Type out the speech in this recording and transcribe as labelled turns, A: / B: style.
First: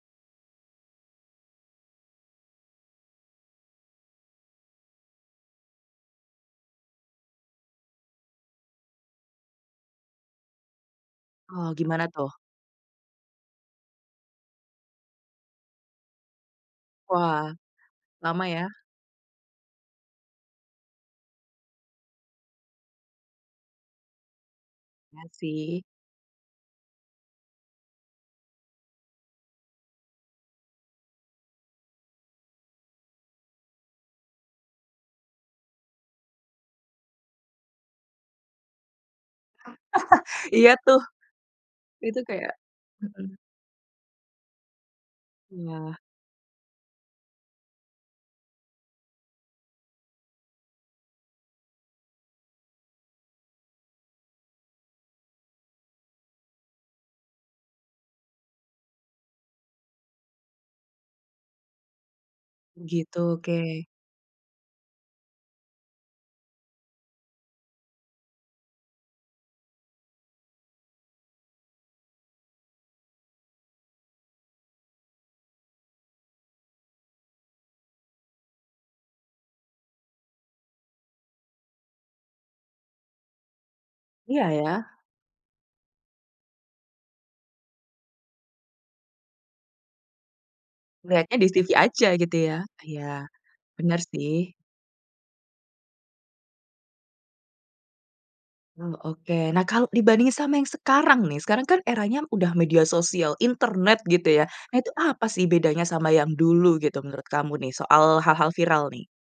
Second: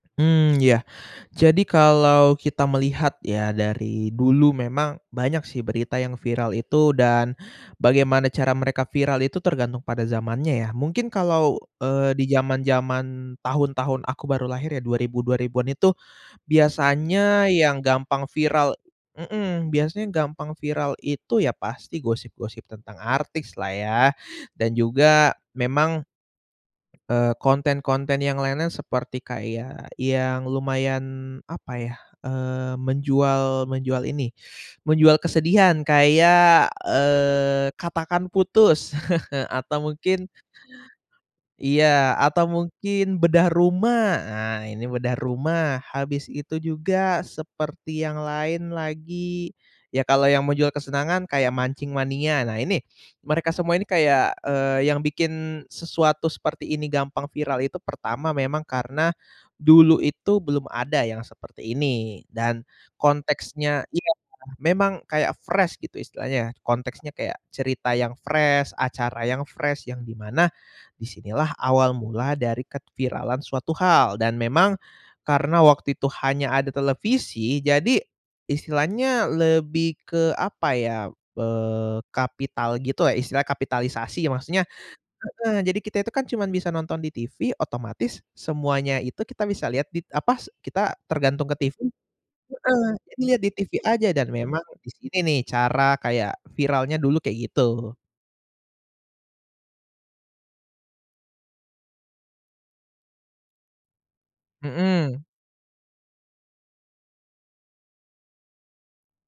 A: Mmm, ya, jadi kalau kita melihat ya dari dulu memang banyak sih berita yang viral itu dan bagaimana cara mereka viral itu tergantung pada zamannya, ya. Mungkin kalau,
B: Oh, gimana,
A: eee, di
B: tuh?
A: zaman-zaman tahun-tahun aku baru lahir ya, dua ribu dua ribuan itu, biasanya
B: Wah,
A: yang gampang
B: lama, ya.
A: viral mhm, biasanya gampang viral itu ya pasti gosip-gosip tentang artis lah ya, dan
B: Ya,
A: juga
B: sih.
A: memang, eee, konten-konten yang lain-lain seperti kayak yang lumayan, apa ya, eee, menjual menjual ini, menjual kesedihan kayak, eee, Katakan Putus atau mungkin
B: Iya, tuh.
A: iya,
B: Itu
A: atau
B: kayak
A: mungkin
B: mhm.
A: Bedah Rumah. Ah, ini Bedah Rumah,
B: Iya.
A: habis itu juga seperti yang lain lagi, ya, kalau yang menjual kesenangan kayak Mancing Mania, nah, ini mereka semua ini kayak, eee, yang bikin sesuatu seperti ini gampang viral itu pertama, memang karena dulu itu belum ada yang seperti ini dan
B: Gitu, oke.
A: konteksnya iya, memang kayak fresh, gitu, istilahnya. Konteksnya kayak cerita yang fresh, acara yang fresh, yang di mana, di sinilah awal mula dari keviralan suatu hal, dan memang karena waktu itu hanya ada televisi. Jadi istilahnya lebih ke, apa ya, eee, kapital gitu lah ya, istilah kapitalisasi
B: Iya,
A: maksudnya
B: ya.
A: heeh, jadi kita itu kan cuman bisa nonton di TV, otomatis semuanya itu kita bisa lihat dit apa s kita
B: Lihatnya
A: tergantung
B: di
A: ke
B: TV
A: TV
B: aja,
A: heeh
B: gitu, ya. Ya,
A: jadi lihat di TV
B: bener,
A: aja dan
B: sih.
A: memang di sini nih cara kayak viralnya dulu kayak gitu.
B: Oh, oke. Nah, kalau dibandingin sama yang sekarang nih, sekarang kan eranya udah media sosial, internet, gitu ya. Itu
A: Mhm.
B: apa sih bedanya sama yang dulu gitu, menurut kamu nih, soal hal-hal viral, nih?